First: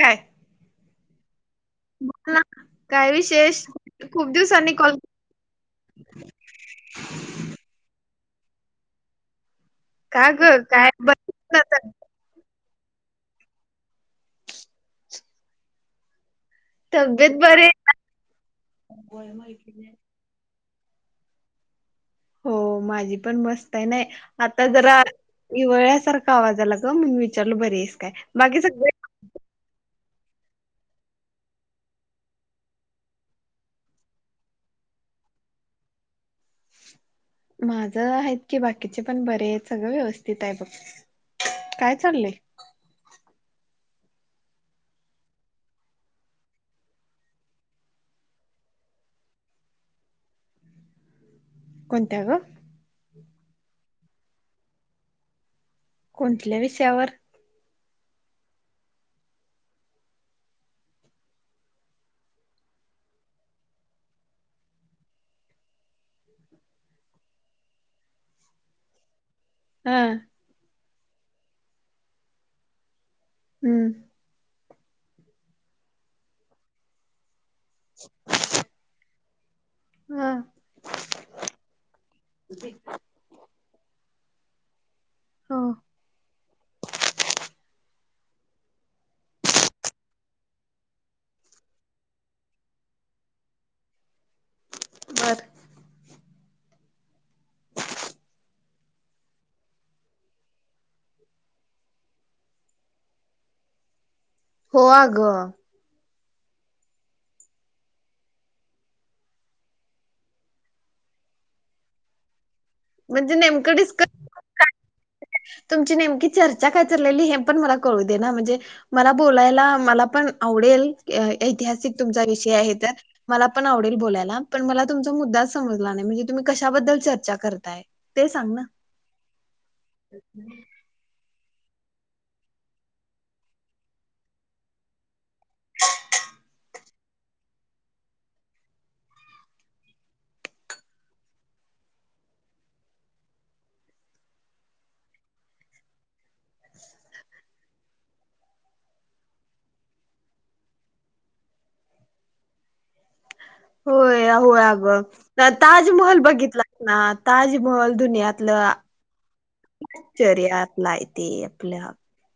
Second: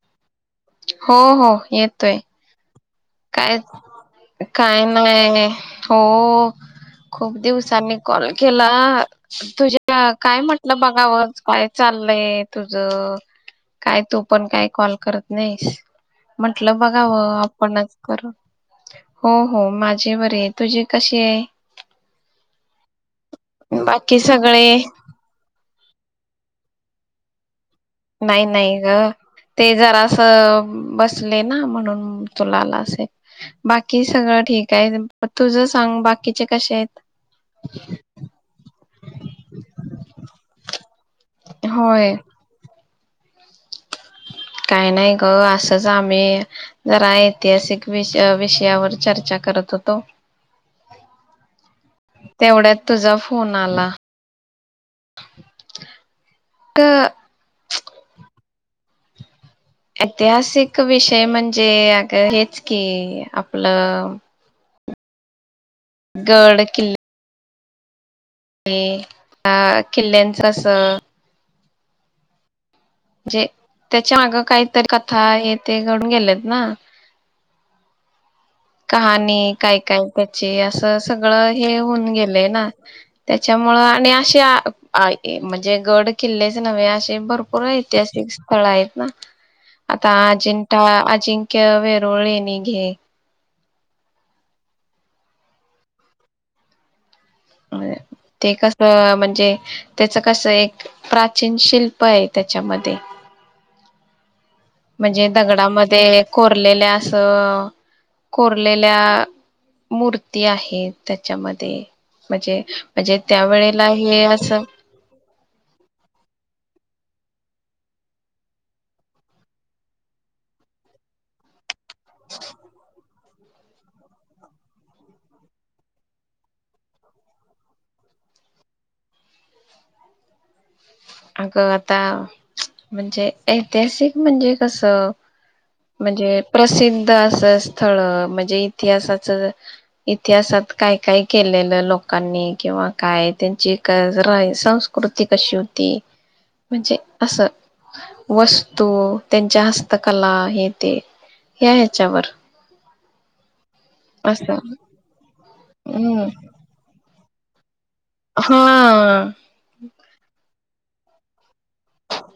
काय हो हो येतोय. ना, काय विशेष खूप दिवसांनी काय कॉल नाही हो खूप दिवसांनी कॉल केला तुझ्या का काय ग म्हटलं बघावं बर काय चाललंय तुझ काय तू पण काय कॉल करत नाहीस म्हंटलं बघाव तब्येत बरे आपणच हो हो माझी बरीये तुझी कशी आहे. हो माझी पण मस्त आहे नाही बाकी आता सगळे जरा हिवाळ्यात सारखा आवाज आला ग म्हणून विचारलं बरीये नाही नाही ग ते जरा अअ बसले ना म्हणून तुला आला असेल बाकी सगळं ठीक आहे तुझ सांग बाकीचे कशे आहेत. माझ आहेत की बाकीचे पण बरे सगळं व्यवस्थित आहे. बघ काय होय चाललंय काय नाही ग असंच आम्ही जरा ऐतिहासिक वि विषयावर चर्चा करत होतो. कोणत्या ग तेवढ्यात तुझा फोन आला कोणतल्या ग विषयावर ऐतिहासिक विषय म्हणजे अग हेच की आपलं गड किल्ल [inaudible] अ हा किल्ल्यांच असं जे हम्म त्याच्या माग कायतरी कथा हे ते घडून गेलेत ना [inaudible] आणि काय काय ह त्याची अस सगळ हे होऊन गेलेय ना त्याच्यामुळ आणि अशे त्या आ ए हो म्हणजे गड किल्लेच नव्हे असे भरपूर ऐतिहासि स्थळ आहेत ना आता अजिंठा अजिंक्य वेरुळ लेणी घे बर ते कसं म्हणजे त्याच कस एक प्राचीन शिल्प आहे त्याच्यामध्ये हो म्हणजे अगं दगडामध्ये कोरलेल्या असं कोरलेल्या मूर्ती आहेत त्याच्यामध्ये म्हजे म्हणजे नेमकं डिस्कस [unintelligible] तुमची नेमकी चर् र्चा काय चाललेलय हे पण मला कळुदे ना म्हणजे मला बोलायला मला पण आवडेल ऐतिहासिक तुमचा विषय आहे त मला पण आवडेल बोलायला पण मला तुमचा मुद्दाच समजला नाही म्हणजे तुम्ही कशाबद्दल चर्चा कर काय ते सांग ना अगं आता म्हणजे ऐतिहासिक म्हणजे कस म्हणजे प्रसिन अस स्थळ म्हणजे इतिहासाच इतिहासात काय काय केलेलं लोकांनी किंवा काय क राय त्यांची संस्कृती कशी होती. म्हणजे असं वस्तू त्यांच्या हस्तकला हेे ते ह्या ह्याच्यावर होय असं होय अग ता ताजमहल हम्म बघितला ना ताजमहल दुनियातलं हा चर्यात नाही ते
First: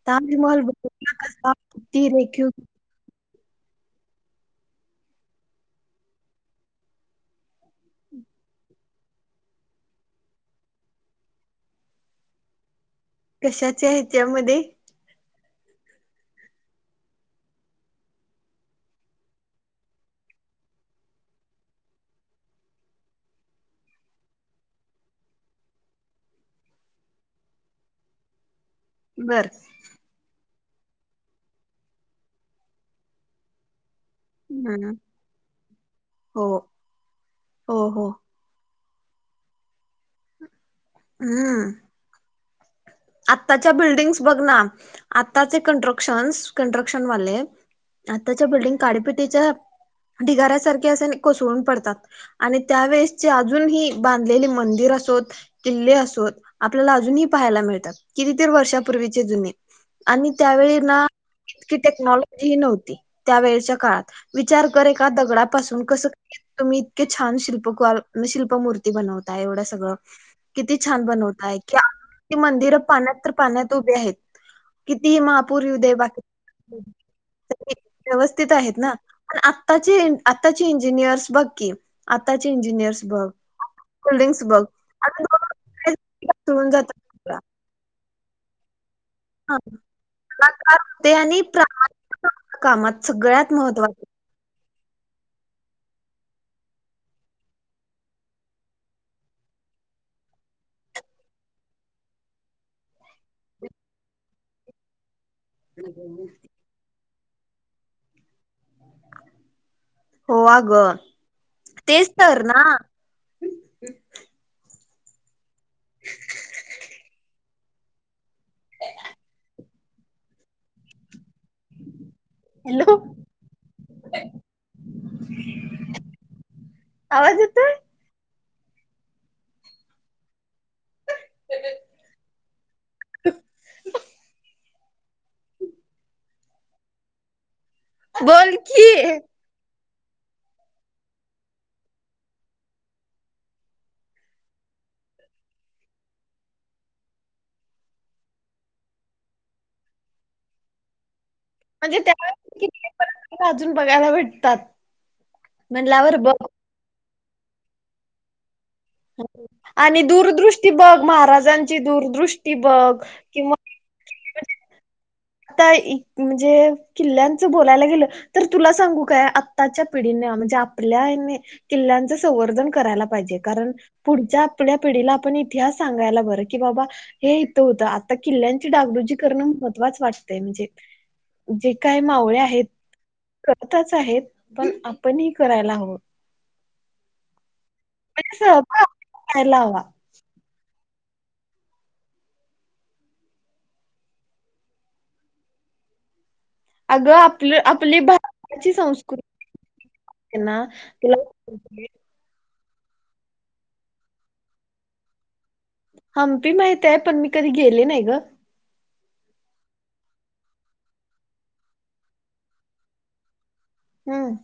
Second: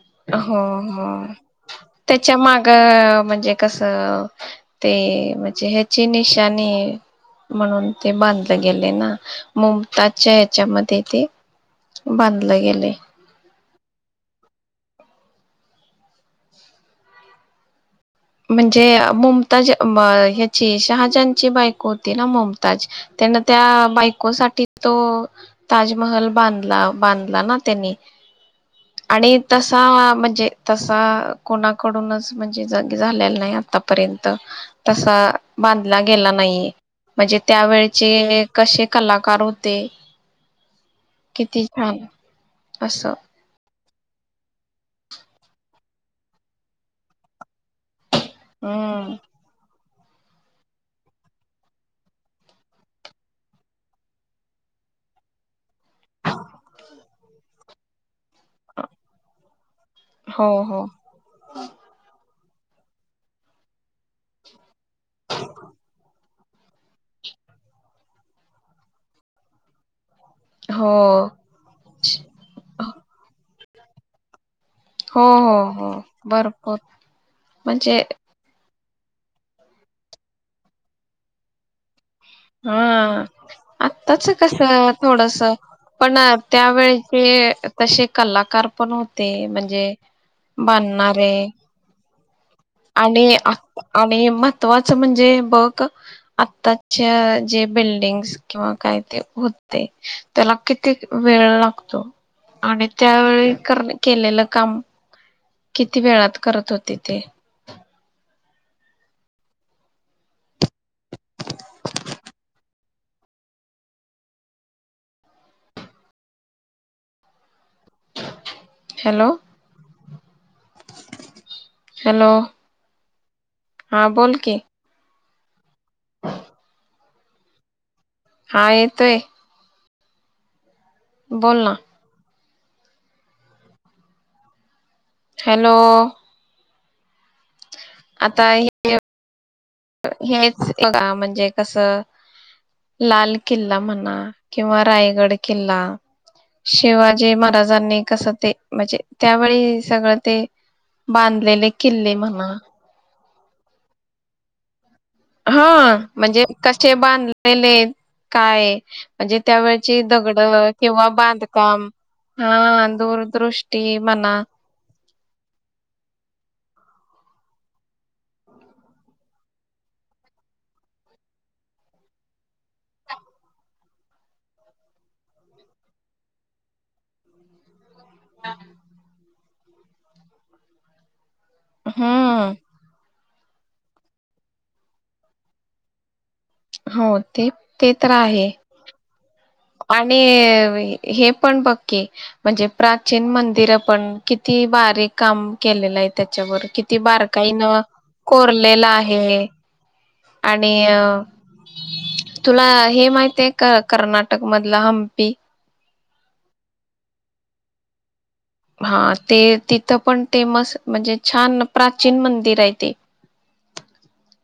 ताज हो महल बघितला हो कसा किती रेखिव जे कस ते म्हणजे ह्याची निशानी म्हणून ते बांधलं गेले ना मुमताजच्या ह्याच्यामध्ये ते बांधलं गेलय कशाचे हेच्यामध्ये म्हणजे मुमताज म ह्याची शहाजानची बायको होती ना मुमताज त्यान त्या बायकोसाठी तो ताजमहल बांधला बांधला ना त्यानी आणि बर तसा म्हणजे तसा कोणाकडूनच म्हणजे ज झालेला नाय आता पर्यंत हम्म. तसा बांधला गेला हो नाहीये म्हणजे हो हो त्यावेळचे कशे कलाकार होते. किती छान असं आताच्या बिल् तेच बघना आत्ताचे कन्ट्रक्शन्स कन्ट्रक्शन वाले आत्ताच्या बिल्डिंग हम्म काढेपेटीच्या ढिगाऱ्यासारखे असे कोसळून पडतात आणि त्यावेेळेसचे अजूनही बांधलेले मंदिर असोत किल्ले असोत आपल्याला अजूनही पाहायला मिळतात. कितीतर वर्षापूर्वीचे जुने आणि हो त्यावेळी हो ना इतकी टेक्नॉलॉ ही नव्हती त्या वेळच्या काळात विचार कर एका दगडापासून कसं तुम्ही इतके छान शिल्पकार शिल्पमूर्ती बनवता एवढं सगळं किती हो छान बनवताय कि मंदिर तर पाण्यात उभे आहेत. कितीही हो हो महापूर हो येउदे बाकी भरपूर म्हणजे [inaudible] व्यवस्थित आहेत ना पण आत्ताचे आताचे इंजिनियर्स बघ की आताचे हा इंजिनियर्स बघ आत्ताच बिल्डिंग्स बघ कसा आता थोडस पण सोडून त्यावेळी जातात चे कसे कलाकार पण होत हा कलाकार होते आणि प्रा आणि आणि म महत्वाच म्हणजे बघ आत्ताच्या जे बिल्डिंग्स किंवा काय ते होते त्याला किती वेळ लागतो आणि त्यावेळी करर केलेलं काम किती वेळात करत होते ते हो अगं तेच तर ना [inaudible] हॅलो हॅलो हॅलो हा बोल की, [inaudible] [inaudible] आवाज येतोय हा येतोय बोल ना [inaudible] हॅलो आता बोल कि, हेच म्हणजे कस लाल किल्ला म्हणा किंवा रायगड किल्ला शिवाजी महाराजांनी कसं ते म्हणजे त्यावेळी सगळं ते बांधलेले म्हणजे किल्ले म्हणा त्यावेळेस किती परत अजून बघायला भेटतात हा म्हणल्यावर बघ म्हणजे कसे बांध लेले काय? म्हणजे त्यावेळची आणि दूरदृष्टी दगडं बघ किंवा महाराजांची बांधकाम दूरदृष्टी हा बघ किंवा दूरदृष्टी म्हणा आता म्हणजे किल्ल्यांचं बोलायला गेलं तर तुला सांगू काय आत्ताच्या पिढीने म्हणजे आपल्याने किल्ल्यांचं संवर्धन करायला पाहिजे कारण पुढच्या आपल्या पिढीला आपण इतिहास सांगायला बरं की बाबा हे इथं होतं आता किल्ल्यांची डागडुजी करणं महत्त्वाच वाटतं. ते म्हणजे जे काही मावळे हम्म आहेत करतच आहेत पण आपणही करायला हवं हो ते ते तर म्हणजे आहे सहभाग करायला हवा आणि हे पण बघकी म्हणजे प्राचीन मंदिरं पण किती बारीक काम केलेलं आहे त्या त्याच्यावर अगं आपलं बारकाईनं आपली भारताची कोरलेलं संस्कृती आहे ना आणि तुला तुला हे माहित आहे का कर्नाटक नाटक मधला हंपी हंपी माहित आहे पण मी कधी गेले नाही गं! हा ते तिथं पण तेेमस म्हणजे छान प्राचीन मंदिर आहे ते हम्म!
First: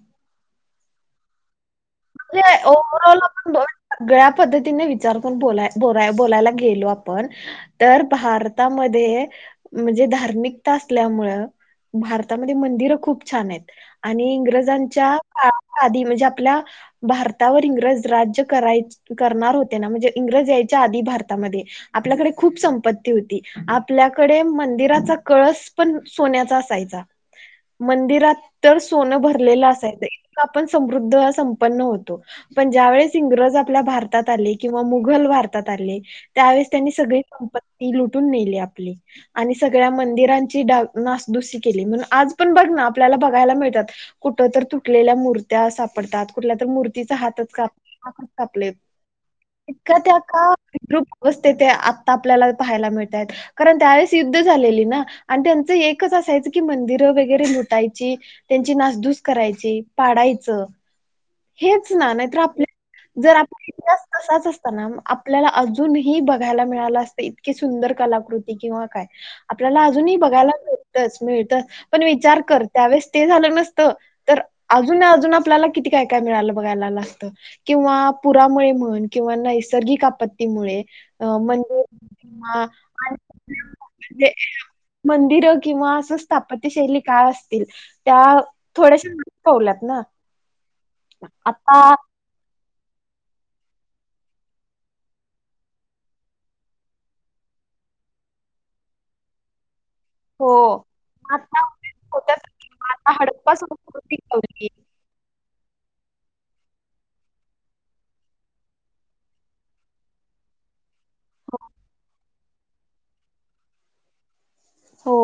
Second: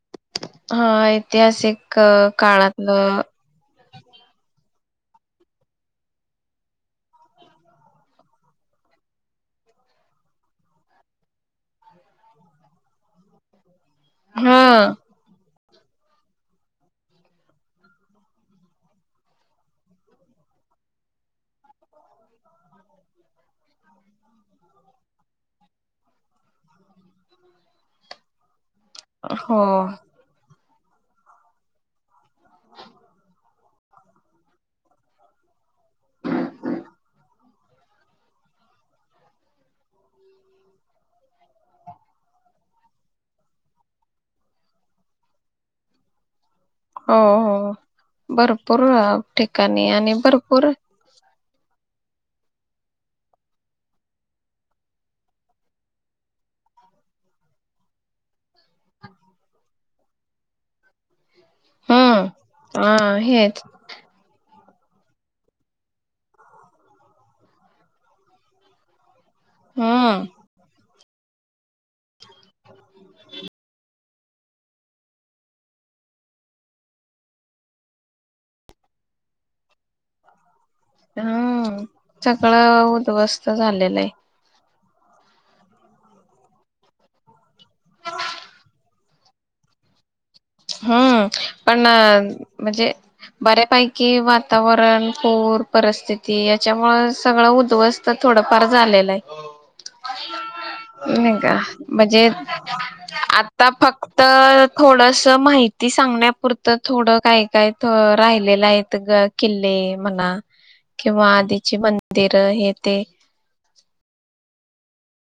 हा ऐतिहासिक म्हणजे ओव्हऑल काळातलं आपण सगळ्या पद्धती चार बोल-बोल बोलायला गेलो आपण तर भारतामध्ये, म्हणजे धार्मिकता असल्यामुळे भारतामध्ये मंदिरं खूप छान आहेत आणि हा इंग्रजांच्या क आधी म्हणजे आपल्या भारतावर इंग्रज राज्य कराय करणार होते ना म्हणजे इंग्रज यायच्या आधी भारतामध्ये आपल्याकडे खूप संपत्ती होती आपल्याकडे मंदिराचा कळस पण सोन्याचा असायचा मंदिरात तर सोनं हो भरलेलं असायचं इत पण समृद्ध सम न होत पण ज्या वेळेस इंग्रज आपल्या भारतात आले किंवा मुघल भारतात आले त्यावेळेस त्यांनी सगळी संपती लुटून नेली आपली आणि सगळ्या मंदिरांची डा नासदुसी केली म्हणून आज पण बघ ना आपल्याला बघायला मिळतात कुठ तर तुटलेल्या मूर्त्या सापडतात कुठल्या तर मूर्तीचा हो हातच काप हो कापलेत भरपूर ठिकाणी इतका आणि त्या का भरपूर विद्रूपअवस्तेत ते आपल्याला पाहायला मिळतयात कारण त्यावेळेस युद्ध झालेली ना आणि त्यांचं एकच असायचं की मंदिरं वगैरे लुटायची, त्यांची नासधूस करायची, पाडायचं हेच ना नाहीतर आपल्या हम्म हा जर हेच आपला इतिहास तसाच अस आपल्याला अजूनही बघायला मिळालं असत इतकी सुंदर कलाकृती किंवा काय आपल्याला अजूनही हम्म बघायला मिळ तेच मिळत, पण विचार कर त्यावेेळेस ते झालं नसतं तर अजून अजून आपल्याला किती काय काय मिळायला बघायला असत किंवा पुरामुळे म्हण किंवा नैसर्गिक आपतीमुळे हा सगळं उद्ध्वस्त झालेलं आहे मंदिर किंवा असं स्थापत्यशैली काय असतील त्या थोड्याशा पावल्यात ना! हम्म! पण आता म्हणजे बऱ्यापैकी वातावरण, पूर, परिस्थिती याच्यामु सगळं उद्वस्त थोडंफार झालेलं आहे हो नाही का आता म्हणजे होत्या आता हडप्पा आता संस्कृती फक्त ठेवली. थोड माहिती सांगण्यापुरतं थोडं काय काय त राहिलेलं आहे ग किल्ले म्हणा किंवा आधीचे मंदिर तर हे ते हो!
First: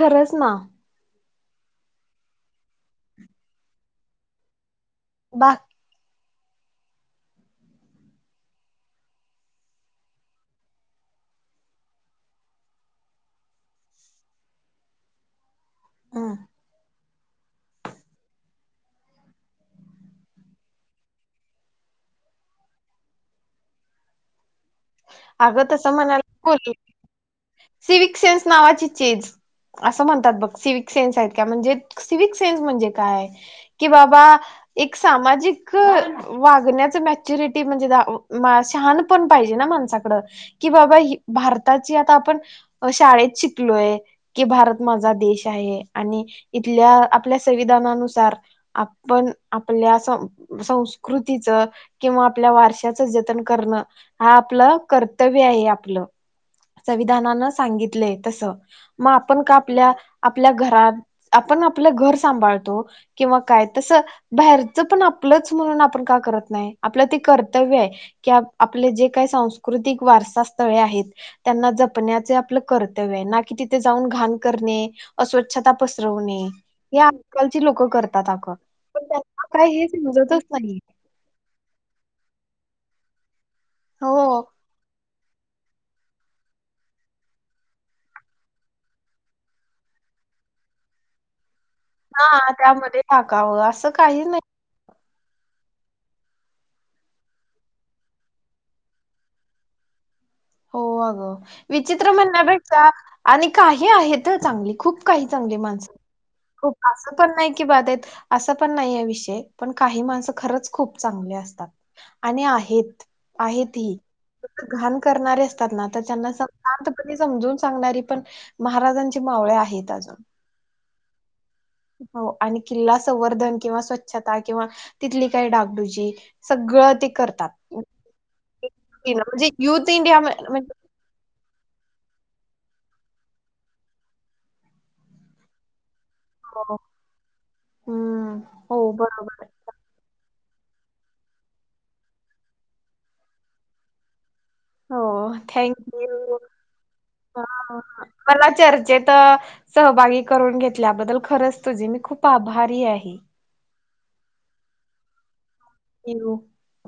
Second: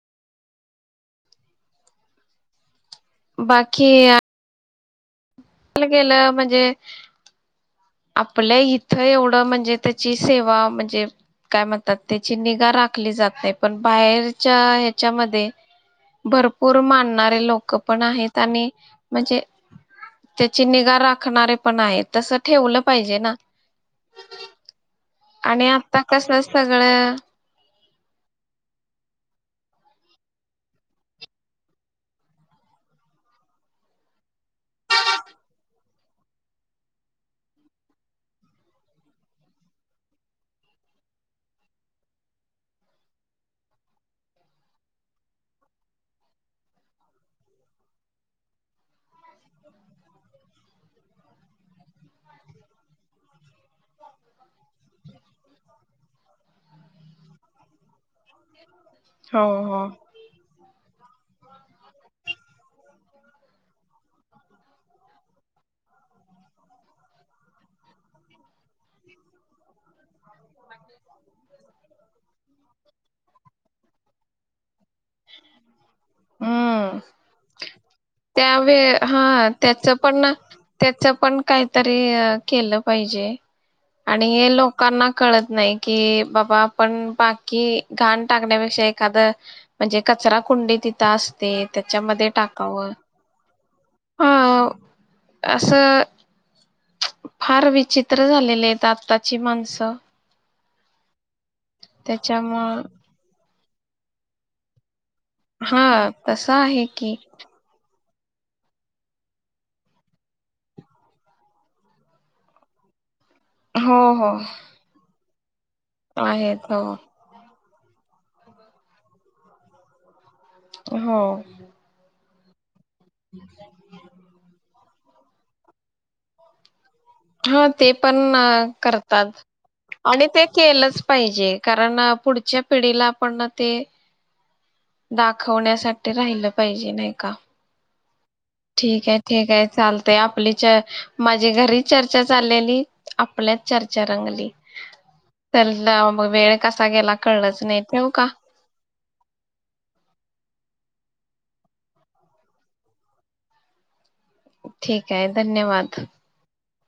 खरंच ना! बाकी बा ला गेलं म्ह जे आपल्या इथं एवढं म्हणजे त्याची सेवा म्हणजे काय म्हणतात त्याची निगा राखली जात नाही, पण बाहेरच्या ह्याच्यामध्ये भरपूर मान लोकं पण आहेत आणि म्हणजे त्याची निगा राखणारे पण आहेत तस ठेवलं पाहिजे ना अगं आणि तसं आता कसं म्हणायला सगळं सिविक सेन्स नावाची चेज असं म्हणतात बघ सिविक सेन्स आहेत का म्हणजे सिविक सेन्स म्हणजे काय की बाबा एक सामाजिक वागण्याच मॅच्युरिटी म्हणजे [unintelligible] शहाणपण पाहिजे ना माणसात कि बाबा ही भारताची आता आपण शाळेत शिकलोय कि भारत माझा देश आहे आणि इथल्या आपल्या संविधानानुसार आपण आपल्या स संस्कृतीच किंवा आपल्या वारशाच जतन करणं हा आपला कर्तव्य आहे आपलं संविधानानं सांगितलय तस म आपण हो का हो आपल्या आपल्या घरात आपण आपलं घर सांभाळतो किंवा काय तस बाहेरच पण आपलंच म्हणून आपण का करत नाही आपलं ते कर्तव्य आहे की आपले जे काय संस्क्रृ कृतिक वारस पाच स्थळे आहेत त्यांना जप जपण्याचे आपलं कर्तव्य आहे ना कि तिथे जाऊन घाण करणे? अस्वच्छता पसरवणे हे हम्म आजकालची लोक करतात आगं त्यावे पण त्यांना हा काय हे त्याच पण समजतच नाहीे त्याच पण काहीतरी अ, केलं पाहिजे आणि हे लोकांना कळत नाही कि बाबा आपण बाकी घाण टाकण्यापेक्षा एखादं म्हणजे कचरा कुंडी तिथं असते त्याच्यामध्ये हा टाकावं त्यामध्ये टाकावं आस काही नाही हा असं फार विचित्र झालेले आहेत आत्ताची माणसं हो आगं विचित्र त्याच्यामुळं म्हणण्यापेक्ष्या आणि काही आहेत ह चांगली खूप काही चांगली माणसं हा तसं आहे खूप आसं की पण नाही कि बाद आहेत आसं पण नाही ये विषय पण काही माणसं खरंच खूप चांगली असतात आणि आहेत आहेत थी हो हो फक्त घाण करणारे [unintelligible] तर ज्याना आहेत हो शांतपणे समजून सांगणारी पण महाराजांची मावळे आहेत अजून हो हो आणि किल्ला संवर्धन किंवा स्वच्छता किंवा तिथली काय डागडुजी सगळं ते करतात हा ते पण करतात म्हणजे युथ इंडिया आणि ते म्हणजे केलंच पाहिजे कारण पुढच्या पिढीला पण ना ते दाखवण्यासाठी राहिलं पाहिजे नाही का? हम्म हो ठीकये बरोबर ठीकये चालतय आप आपली च माझी घरी चर्चा चाललेली आपल्यात चर्चा रंगली हो तर थँक्यू मग यू वेळ कसा गेला कळलंच नाही ठेवू का मला चर्चेत सहभागी करून घेतल्याबद्दल खरच तुझी मी खूप आभारी आहे. ठीक आहे. धन्यवाद.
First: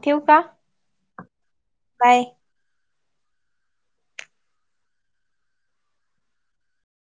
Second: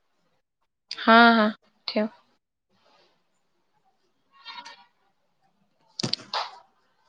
ठेऊ का? हा हा ठेव बाय.